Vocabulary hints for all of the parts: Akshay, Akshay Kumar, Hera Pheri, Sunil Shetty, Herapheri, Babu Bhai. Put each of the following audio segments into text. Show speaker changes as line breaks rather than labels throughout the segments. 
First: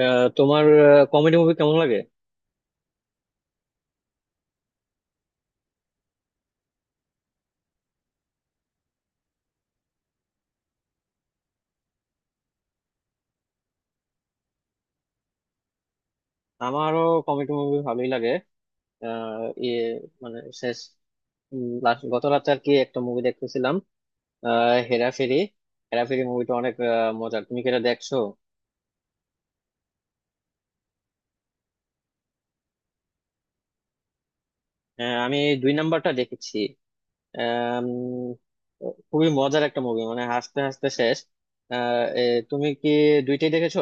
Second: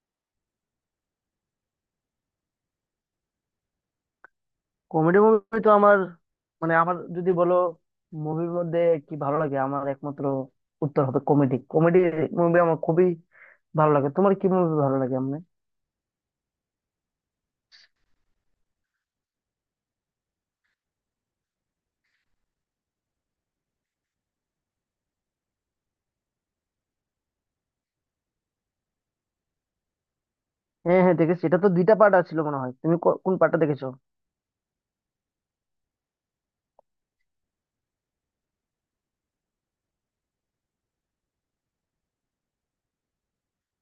তোমার comedy movie কেমন লাগে?
কমেডি মুভি তো আমার, মানে আমার যদি বলো মুভির মধ্যে কি ভালো লাগে, আমার একমাত্র উত্তর হবে কমেডি। কমেডি মুভি আমার খুবই ভালো লাগে। তোমার কি মুভি ভালো লাগে এমনি?
আমারও কমেডি মুভি ভালোই লাগে। আহ, ইয়ে মানে শেষ, গত রাতে আর কি একটা মুভি দেখতেছিলাম, হেরাফেরি। হেরাফেরি মুভিটা অনেক মজার। তুমি কি এটা দেখছো?
হ্যাঁ, হ্যাঁ, দেখেছি। এটা তো দুইটা পার্ট আছিল মনে হয়। তুমি কোন পার্টটা দেখেছো?
হ্যাঁ, আমি এই দুই নাম্বারটা দেখেছি। আম, খুবই মজার একটা মুভি, মানে হাসতে হাসতে শেষ। আহ, এ, তুমি কি দুইটাই দেখেছো?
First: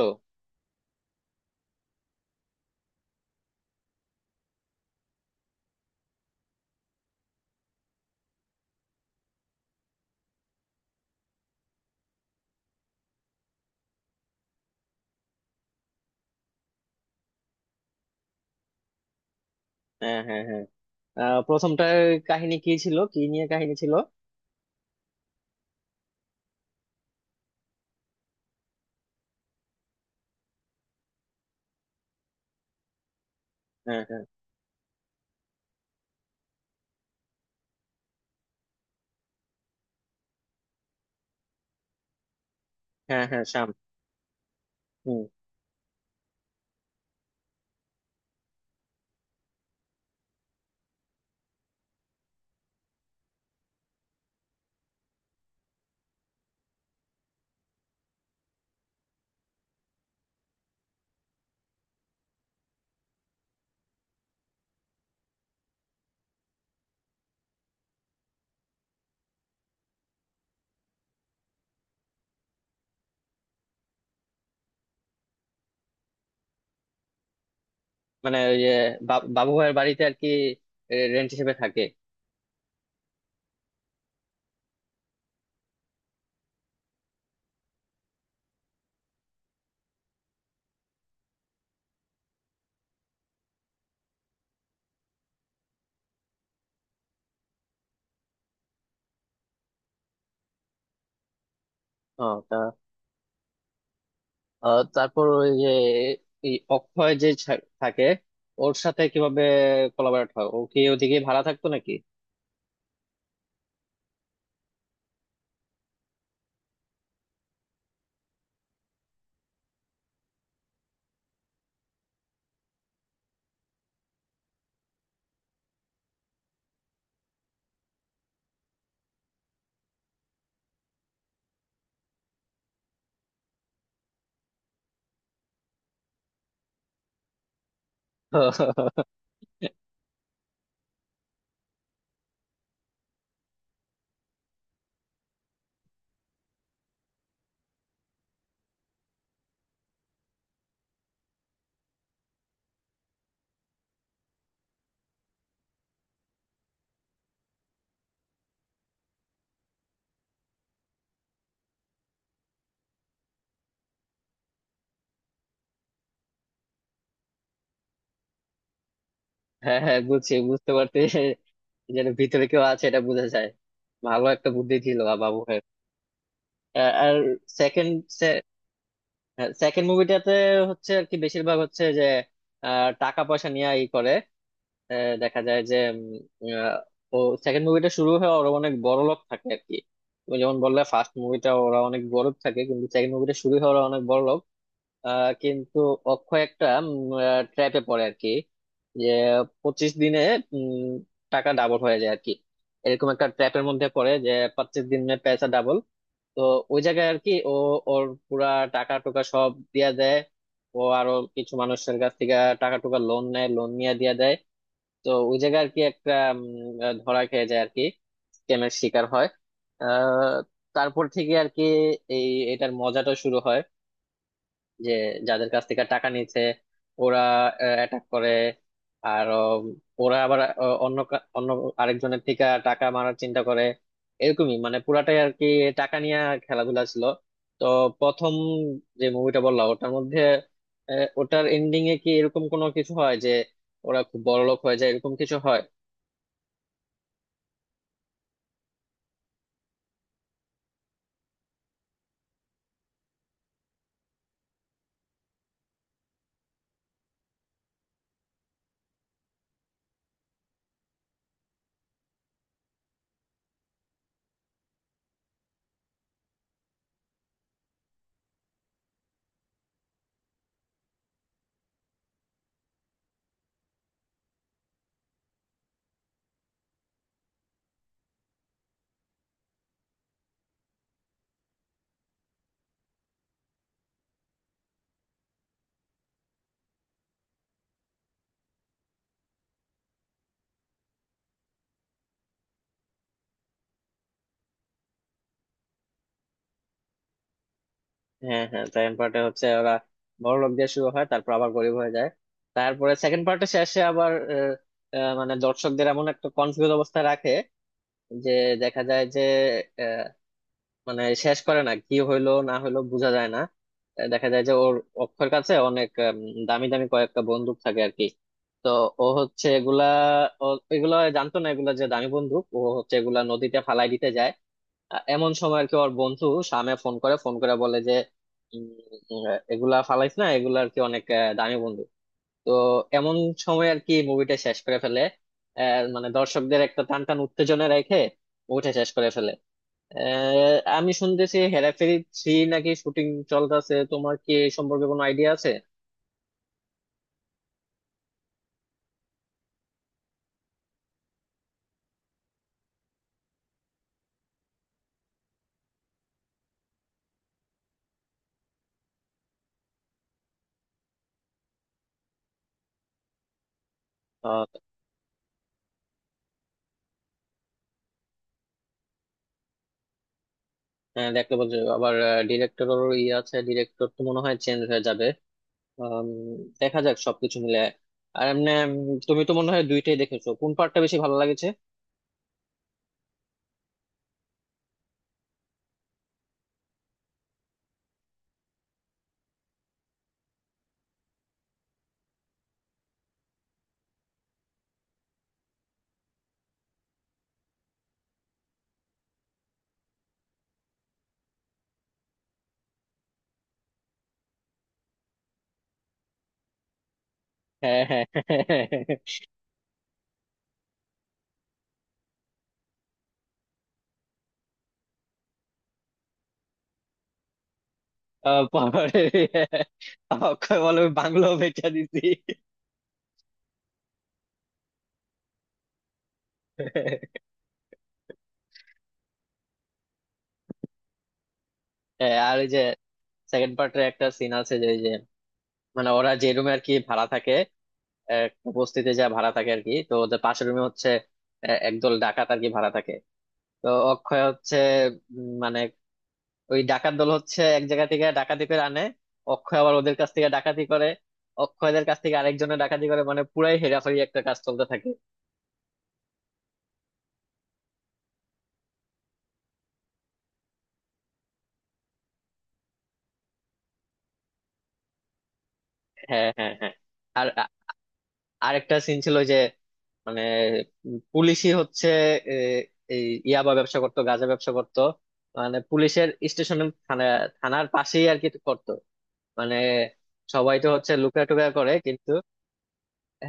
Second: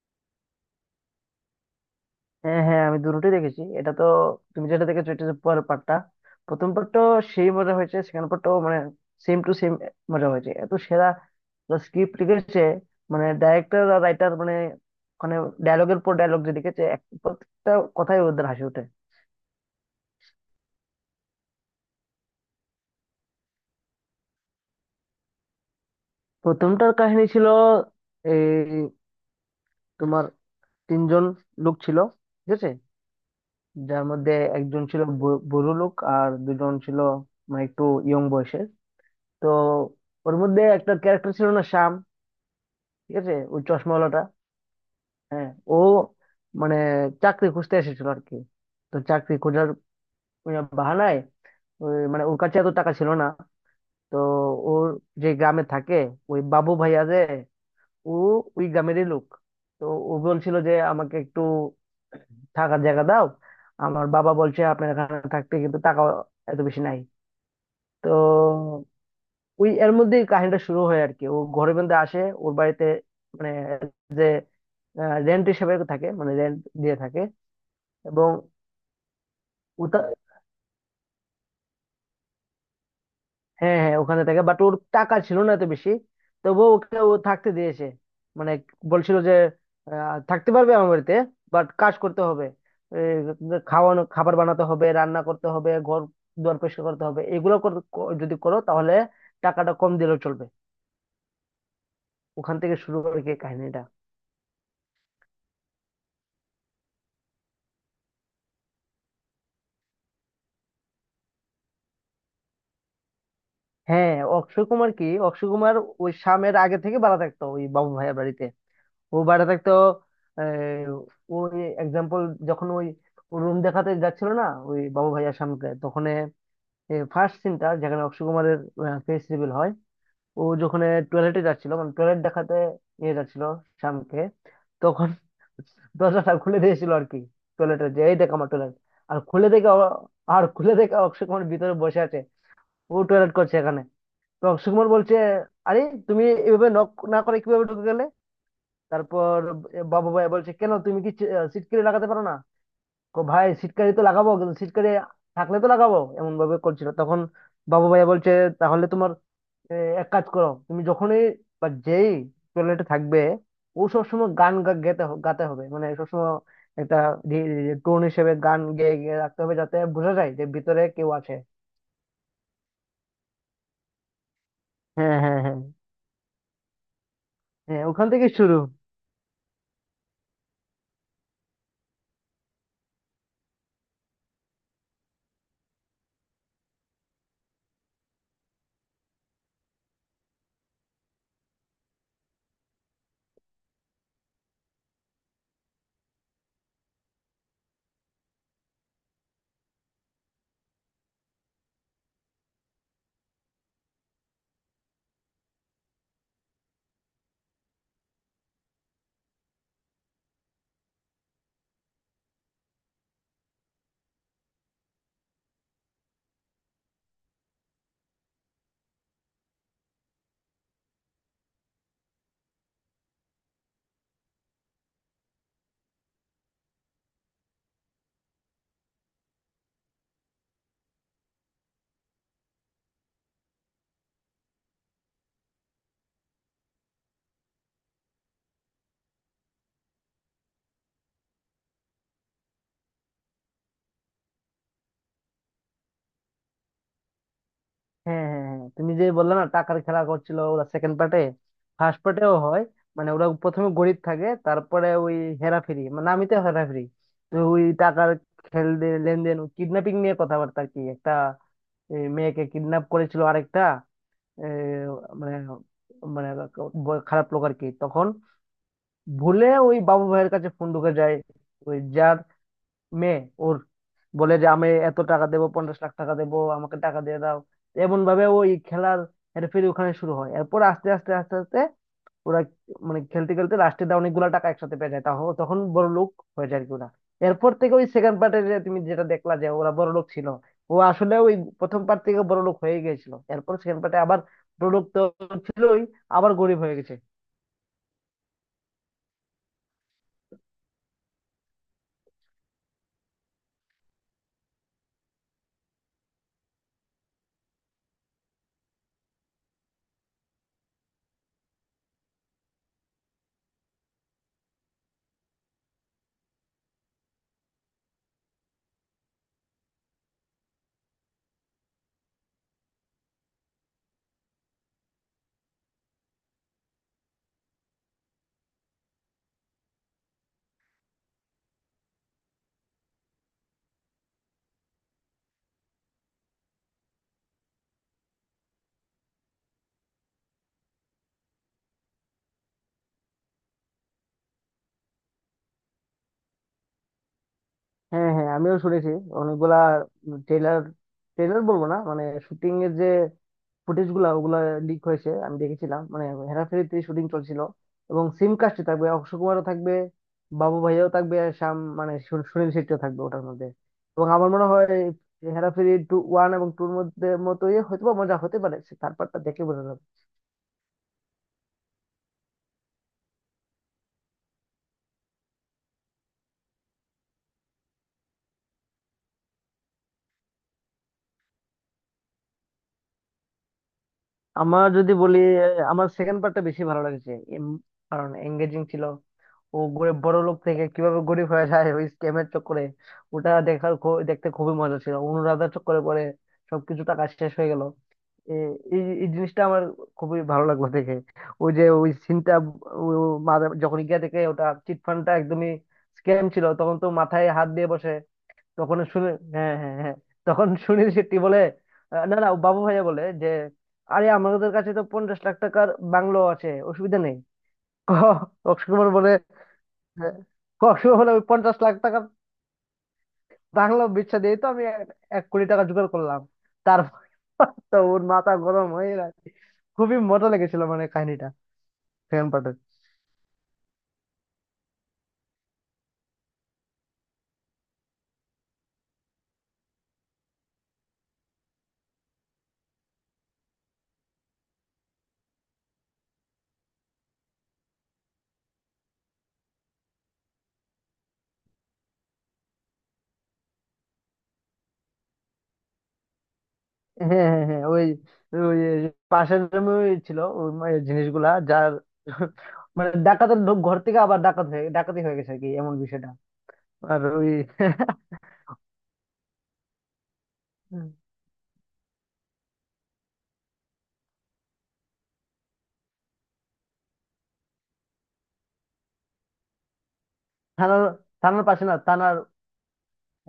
হ্যাঁ, হ্যাঁ, আমি দুটোই দেখেছি। এটা তো, তুমি যেটা দেখেছো এটা হচ্ছে পরের পার্টটা। প্রথম পার্টটাও সেই মজা হয়েছে, সেকেন্ড পার্টটাও মানে সেম টু সেম মজা হয়েছে। এত সেরা স্ক্রিপ্ট লিখেছে, মানে ডাইরেক্টর আর রাইটার, মানে ওখানে ডায়লগের পর ডায়লগ যে লিখেছে, প্রত্যেকটা কথাই ওদের হাসি ওঠে।
হ্যাঁ, হ্যাঁ, হ্যাঁ। প্রথমটার কাহিনী কি ছিল? কি নিয়ে কাহিনী ছিল?
প্রথমটার কাহিনী ছিল এই, তোমার তিনজন লোক ছিল, ঠিক আছে।
হ্যাঁ,
যার
হ্যাঁ,
মধ্যে একজন ছিল বুড়ো লোক, আর দুজন ছিল মানে একটু ইয়ং বয়সের। তো ওর মধ্যে একটা ক্যারেক্টার ছিল না, শ্যাম, ঠিক
হ্যাঁ,
আছে,
হ্যাঁ,
ওই
শ্যাম।
চশমাওয়ালাটা। হ্যাঁ, ও মানে চাকরি খুঁজতে এসেছিল আর কি। তো চাকরি খোঁজার বাহানায় ওই, মানে ওর কাছে এত টাকা ছিল না। তো ওর যে গ্রামে থাকে ওই বাবু ভাইয়া, যে ও ওই গ্রামেরই লোক। তো ও বলছিল যে আমাকে একটু থাকার জায়গা দাও, আমার বাবা বলছে আপনার এখানে থাকতে, কিন্তু টাকা এত বেশি নাই। তো ওই এর মধ্যেই কাহিনীটা শুরু হয় আর কি, ও ঘরে বন্দে আসে ওর বাড়িতে, মানে যে রেন্ট হিসেবে থাকে, মানে রেন্ট দিয়ে থাকে। এবং
মানে ওই যে বাবু ভাইয়ের
ও
বাড়িতে
তা-
আর কি রেন্ট হিসেবে থাকে।
হ্যাঁ, হ্যাঁ, ওখানে থাকে, বাট ওর টাকা ছিল না এত বেশি। তবুও ওকে ও থাকতে দিয়েছে, মানে বলছিল যে থাকতে পারবে আমার বাড়িতে, বাট কাজ করতে হবে। এই, খাওয়ানো, খাবার বানাতে হবে, রান্না করতে হবে, ঘর দুয়ার পরিষ্কার করতে হবে, এগুলো যদি করো তাহলে টাকাটা কম দিলেও চলবে।
ও
ওখান
তা
থেকে শুরু করে কি কাহিনীটা।
তারপর ওই যে এই অক্ষয় যে থাকে, ওর সাথে কিভাবে কোলাবরেট হয়? ও কি ওদিকে ভাড়া থাকতো নাকি?
হ্যাঁ, অক্ষয় কুমার, কি অক্ষয় কুমার ওই শামের আগে থেকে ভাড়া থাকতো ওই বাবু ভাইয়ের বাড়িতে। ও ভাড়া থাকতো। আহ, ওই এক্সাম্পল, যখন ওই রুম দেখাতে যাচ্ছিল না ওই বাবু ভাইয়ার সামনে, তখন ফার্স্ট সিনটা যেখানে অক্ষয় কুমারের ফেস রিভিল হয়। ও যখন টয়লেটে যাচ্ছিল, মানে টয়লেট দেখাতে নিয়ে যাচ্ছিল শ্যামকে, তখন দরজাটা খুলে দিয়েছিল আর কি টয়লেটের, যে এই দেখ আমার টয়লেট। আর খুলে দেখে ও- আর খুলে দেখে অক্ষয় কুমার ভিতরে বসে আছে, ও টয়লেট করছে এখানে। তো অক্ষয় কুমার বলছে, আরে তুমি এভাবে নক না করে কিভাবে ঢুকে গেলে? তারপর বাবু ভাই বলছে, কেন, তুমি কি সিটকারি লাগাতে পারো না? কো ভাই, সিটকারি তো লাগাবো, কিন্তু সিটকারি থাকলে তো লাগাবো, এমন ভাবে করছিল তখন। বাবু ভাই বলছে, তাহলে তোমার এক কাজ করো, তুমি যখনই বা যেই টয়লেটে থাকবে, ও সবসময় গান গাতে হবে, মানে সবসময় একটা টোন হিসেবে গান গেয়ে গেয়ে রাখতে হবে যাতে
হ্যাঁ, হ্যাঁ,
বোঝা যায়
বুঝছি,
যে
বুঝতে
ভিতরে
পারছি।
কেউ আছে।
যেটা ভিতরে কেউ আছে, এটা বোঝা যায়। ভালো একটা বুদ্ধি ছিল
হ্যাঁ,
বাবু
হ্যাঁ, হ্যাঁ,
ভাইয়ের। আর
হ্যাঁ,
সেকেন্ড
ওখান থেকে শুরু।
সেকেন্ড মুভিটাতে হচ্ছে আর কি, বেশিরভাগ হচ্ছে যে টাকা পয়সা নিয়ে ই করে। দেখা যায় যে উম, আহ, ও সেকেন্ড মুভিটা শুরু হয়ে ওরা অনেক বড় লোক থাকে আর কি। তুমি যেমন বললে, ফার্স্ট মুভিটা ওরা অনেক গরিব থাকে, কিন্তু সেকেন্ড মুভিটা শুরু হয়ে ওরা অনেক বড় লোক। কিন্তু অক্ষয় একটা ট্র্যাপে পড়ে আর কি, যে 25 দিনে উম, টাকা ডাবল হয়ে যায় আর কি। এরকম একটা ট্র্যাপের মধ্যে পড়ে যে 25 দিনে পয়সা ডাবল। তো ওই জায়গায় আর কি ও ওর পুরা টাকা টুকা সব দিয়া দেয়। ও আরো কিছু মানুষের কাছ থেকে টাকা টুকা লোন নেয়, লোন নিয়ে দিয়া দেয়। তো ওই জায়গায় আর কি একটা ধরা খেয়ে যায় আর কি, স্ক্যামের শিকার হয়। আহ, তারপর থেকে আর কি এই এটার মজাটা শুরু হয়, যে যাদের কাছ থেকে টাকা নিচ্ছে ওরা অ্যাটাক করে। আর ওরা আবার অন্য আরেকজনের থেকে টাকা মারার চিন্তা করে। এরকমই, মানে পুরাটাই আর কি টাকা নিয়ে খেলাধুলা ছিল। তো প্রথম যে মুভিটা বললাম ওটার মধ্যে ওটার এন্ডিং এ কি এরকম কোনো কিছু হয় যে ওরা খুব বড়লোক হয়ে যায়? এরকম কিছু হয়?
হ্যাঁ, হ্যাঁ, হ্যাঁ, তুমি যে বললে না টাকার খেলা করছিল ওরা সেকেন্ড পার্টে, ফার্স্ট পার্টেও হয়। মানে ওরা প্রথমে গরিব থাকে, তারপরে ওই হেরাফেরি, মানে নামই তো হেরাফেরি। তো ওই টাকার লেনদেন, কিডন্যাপিং নিয়ে কথাবার্তা আর কি। একটা মেয়েকে কিডন্যাপ করেছিল আরেকটা এ, মানে, মানে খারাপ লোক আর কি। তখন ভুলে ওই বাবু ভাইয়ের কাছে ফোন ঢুকে যায়, ওই যার মেয়ে, ওর বলে যে আমি এত টাকা দেবো, 50 লাখ টাকা দেবো, আমাকে টাকা দিয়ে দাও। এমন ভাবে ওই খেলার হেরফেরি ওখানে শুরু হয়। এরপর আস্তে আস্তে আস্তে আস্তে ওরা, মানে খেলতে খেলতে লাস্টে অনেকগুলা টাকা একসাথে পেয়ে যায়, তখন বড় লোক হয়ে যায় আর কি ওরা। এরপর থেকে ওই সেকেন্ড পার্টে যে তুমি যেটা দেখলা যে ওরা বড় লোক ছিল, ও আসলে ওই প্রথম পার্ট থেকে বড় লোক হয়ে গেছিল। এরপর সেকেন্ড পার্টে আবার, বড় লোক তো ছিলই, আবার গরিব হয়ে গেছে।
হ্যাঁ, হ্যাঁ, সেকেন্ড পার্টে হচ্ছে ওরা বড় লোক দিয়ে শুরু হয়, তারপর আবার গরিব হয়ে যায়। তারপরে সেকেন্ড পার্টে শেষে আবার আহ, আহ, মানে দর্শকদের এমন একটা কনফিউজ অবস্থায় রাখে যে দেখা যায় যে আহ, মানে শেষ করে না, কি হইলো না হইলো বোঝা যায় না। দেখা যায় যে ওর অক্ষর কাছে অনেক দামি দামি কয়েকটা বন্দুক থাকে আর কি। তো ও হচ্ছে এগুলা এগুলা জানতো না এগুলা যে দামি বন্দুক। ও হচ্ছে এগুলা নদীতে ফালাই দিতে যায়, এমন সময় আর কি ওর বন্ধু সামে ফোন করে। বলে যে উম, এগুলা ফালাইস না, এগুলা আর কি অনেক দামি বন্ধু। তো এমন সময় আর কি মুভিটা শেষ করে ফেলে। মানে দর্শকদের একটা টান টান উত্তেজনা রেখে মুভিটা শেষ করে ফেলে। আমি শুনতেছি হেরাফেরি থ্রি নাকি শুটিং চলতেছে। তোমার কি এই সম্পর্কে কোনো আইডিয়া আছে?
হ্যাঁ, হ্যাঁ, আমিও শুনেছি। অনেকগুলা ট্রেলার, ট্রেলার বলবো না, মানে শুটিং এর যে ফুটেজ গুলা ওগুলা লিক হয়েছে, আমি দেখেছিলাম, মানে হেরাফেরিতে শুটিং চলছিল। এবং সিম কাস্টে থাকবে, অক্ষয় কুমারও থাকবে, বাবু ভাইয়াও থাকবে, আর শ্যাম মানে সুনীল শেট্টিও থাকবে ওটার মধ্যে। এবং আমার মনে
আহ,
হয় হেরাফেরি টু, ওয়ান এবং টুর মধ্যে মতোই হয়তো বা মজা হতে পারে, থার্ড পার্টটা দেখে বোঝা যাবে।
হ্যাঁ, দেখতে বলছো আবার। ডিরেক্টরও ই আছে, ডিরেক্টর তো মনে হয় চেঞ্জ হয়ে যাবে। আম, দেখা যাক সবকিছু মিলে। আর এমনি তুমি তো মনে হয় দুইটাই দেখেছো, কোন পার্টটা বেশি ভালো লাগেছে?
আমার যদি বলি, আমার সেকেন্ড পার্টটা বেশি ভালো লেগেছে। এম- কারণ এঙ্গেজিং ছিল। ও গরিব, বড় লোক থেকে কিভাবে গরিব হয়ে যায় ওই স্ক্যামের চক্করে, ওটা দেখতে খুবই মজা ছিল। অনুরাধার চক্করে পরে সবকিছু, টাকা শেষ হয়ে গেল। এই এই এই জিনিসটা আমার খুবই ভালো লাগলো দেখে, ওই যে ওই সিনটা যখন গিয়ে দেখে ওটা চিট ফান্ডটা একদমই স্ক্যাম ছিল, তখন তো মাথায় হাত দিয়ে
হ্যাঁ,
বসে।
হ্যাঁ,
তখন শুনে, হ্যাঁ, হ্যাঁ, হ্যাঁ, তখন সুনীল শেট্টি বলে, না, না, বাবু ভাইয়া বলে যে, আরে আমাদের কাছে তো 50 লাখ টাকার বাংলো আছে, অসুবিধা নেই। অক্ষয় কুমার
পাহাড়ে।
বলে, হ্যাঁ,
অক্ষয় বলে,
কষ্ট
"ওই
হলে ওই
বাংলো
পঞ্চাশ
বেচা
লাখ টাকা
দিছি।"
রাখলো বিচ্ছা দিয়ে, তো আমি এক এক কোটি টাকা জোগাড় করলাম। তারপর তো ওর মাথা গরম হয়ে গেছে। খুবই মজা লেগেছিল, মানে কাহিনীটা
হ্যাঁ,
সেকেন্ড
আর ওই
পার্টের।
যে সেকেন্ড পার্টের একটা সিন আছে, যে ওই যে মানে ওরা যে রুমে আর কি ভাড়া থাকে, একটা বস্তিতে যা ভাড়া থাকে আর কি, তো ওদের পাশের রুমে হচ্ছে একদল ডাকাত আর কি ভাড়া থাকে। তো অক্ষয় হচ্ছে মানে ওই ডাকাত দল হচ্ছে এক জায়গা থেকে ডাকাতি করে আনে, অক্ষয় আবার ওদের কাছ থেকে ডাকাতি করে, অক্ষয়দের কাছ থেকে আরেকজনের ডাকাতি করে, মানে পুরাই হেরাফেরি একটা কাজ চলতে থাকে।
হ্যাঁ, হ্যাঁ, হ্যাঁ, ওই ওই পাশের room এ ওই ছিল ওই এই জিনিসগুলা যার। মানে ডাকাতের ঢোক ঘর থেকে আবার ডাকাত হয়ে ডাকাতি হয়ে গেছে আর কি, এমন বিষয়টা।
হ্যাঁ, হ্যাঁ, হ্যাঁ।
আর
আর
ওই
আরেকটা সিন ছিল যে মানে পুলিশই হচ্ছে এ, এই ইয়াবা ব্যবসা করতো, গাঁজা ব্যবসা করতো, মানে পুলিশের স্টেশনের থানার পাশেই আর কি করতো। মানে সবাই তো
থানার,
হচ্ছে লুকা
থানার
টুকা
পাশে
করে,
না,
কিন্তু
থানার,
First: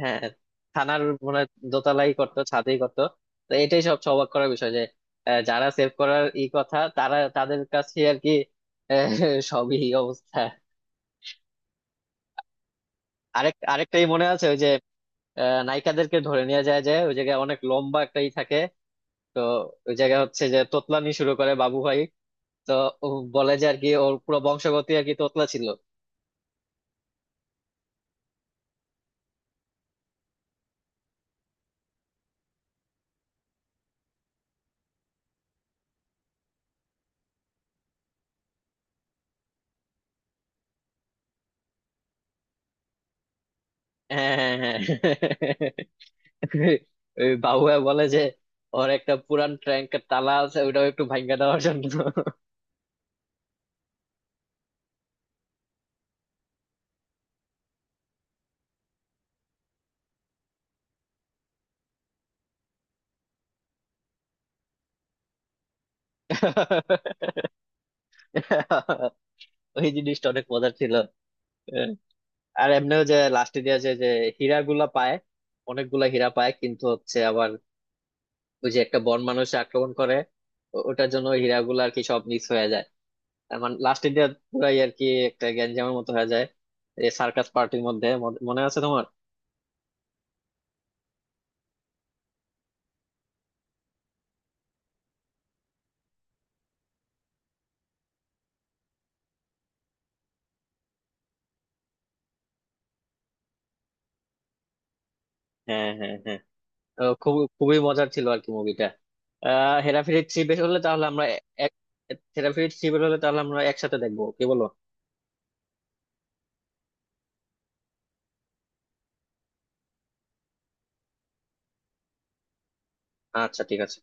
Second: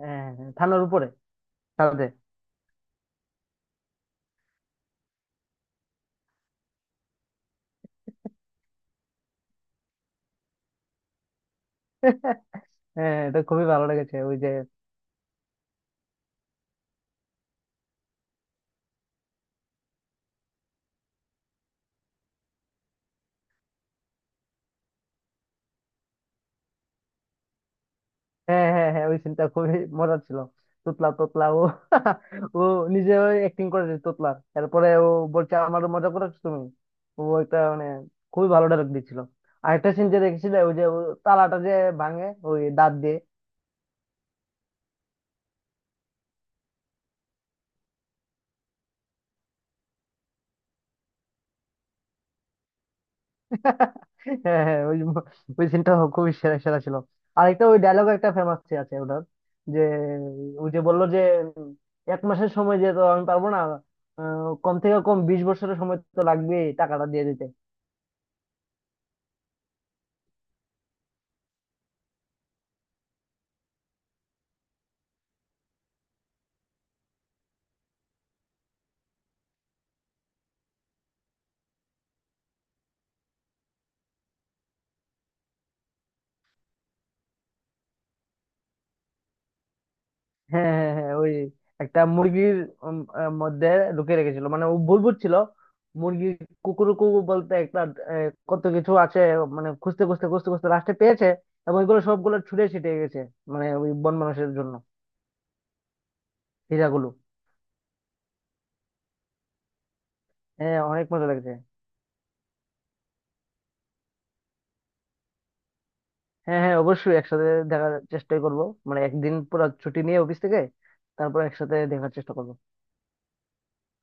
হ্যাঁ,
হ্যাঁ, হ্যাঁ, থানার
থানার
উপরে,
মানে
থানাতে
দোতলাই করতো, ছাদেই করতো। তো এটাই সব অবাক করার বিষয় যে যারা সেভ করার ই কথা তারা, তাদের কাছে আর কি আহ, সবই এই অবস্থা।
হ্যাঁ, হ্যাঁ, এটা খুবই ভালো
আরেকটাই
লেগেছে
মনে
ওই
আছে,
যে।
ওই যে নায়িকাদেরকে ধরে নিয়ে যায় যে ওই জায়গায় অনেক লম্বা একটাই থাকে। তো ওই জায়গায় হচ্ছে যে তোতলানি শুরু করে বাবু ভাই। তো ও বলে যে আর কি ওর পুরো বংশগতি আর কি তোতলা ছিল।
হ্যাঁ, হ্যাঁ, হ্যাঁ, ওই সিনটা খুবই মজার ছিল। তোতলা, তোতলা, ও ও নিজে ওই অ্যাক্টিং করেছে তোতলা। তারপরে ও বলছে, আমারও মজা করেছো তুমি। ও একটা মানে খুবই ভালো ডায়লগ দিচ্ছিল। আরেকটা সিন যে দেখেছিল, ওই যে ও তালাটা যে ভাঙে ওই দাঁত দিয়ে।
হ্যাঁ, হ্যাঁ, হ্যাঁ। ওই বাবুয়া বলে যে ওর একটা পুরান ট্যাঙ্কের তালা আছে, ওইটাও একটু ভাঙা দেওয়ার জন্য।
হ্যাঁ, হ্যাঁ, ওই ওই সিনটা খুবই সেরা সেরা ছিল। আরেকটা ওই ডায়লগ একটা ফেমাস আছে ওটার, যে ওই যে বললো যে, উম, এক মাসের সময় যে তো আমি পারবো না, কম থেকে কম 20 বছরের সময় তো লাগবে টাকাটা দিয়ে দিতে।
ওই জিনিসটা অনেক মজার ছিল। আর এমনিও যে লাস্টে দিয়ে যে যে হীরা গুলা পায়, অনেকগুলা হীরা পায়, কিন্তু হচ্ছে আবার ওই যে একটা বন মানুষ আক্রমণ করে, ওটার জন্য ওই হীরা গুলা আর কি সব মিস হয়ে যায়। তার মানে লাস্টে দিয়ে পুরাই আর কি একটা গ্যাঞ্জামের মতো হয়ে যায়। এই সার্কাস পার্টির মধ্যে মনে মনে আছে তোমার?
হ্যাঁ, হ্যাঁ, হ্যাঁ, হ্যাঁ, ওই একটা মুরগির মধ্যে ঢুকিয়ে রেখেছিল, মানে ও ভুল বুঝছিল মুরগি কুকুরকু বলতে, একটা কত কিছু আছে। মানে খুঁজতে খুঁজতে খুঁজতে খুঁজতে লাস্টে পেয়েছে, এবং ওইগুলো সবগুলো ছুটে ছিটে গেছে মানে ওই বন মানুষের জন্য,
হ্যাঁ, হ্যাঁ, হ্যাঁ।
হীরাগুলো।
খুবই মজার ছিল আর কি মুভিটা। হেরাফেরি থ্রি বের
হ্যাঁ,
হলে তাহলে
অনেক
আমরা
মজা লাগছে।
এক হেরাফেরি থ্রি বের হলে তাহলে আমরা একসাথে দেখবো, কি বলো?
হ্যাঁ, হ্যাঁ, অবশ্যই একসাথে দেখার চেষ্টাই করব, মানে একদিন পুরো ছুটি নিয়ে অফিস থেকে তারপর একসাথে দেখার চেষ্টা করব।
আচ্ছা, ঠিক আছে।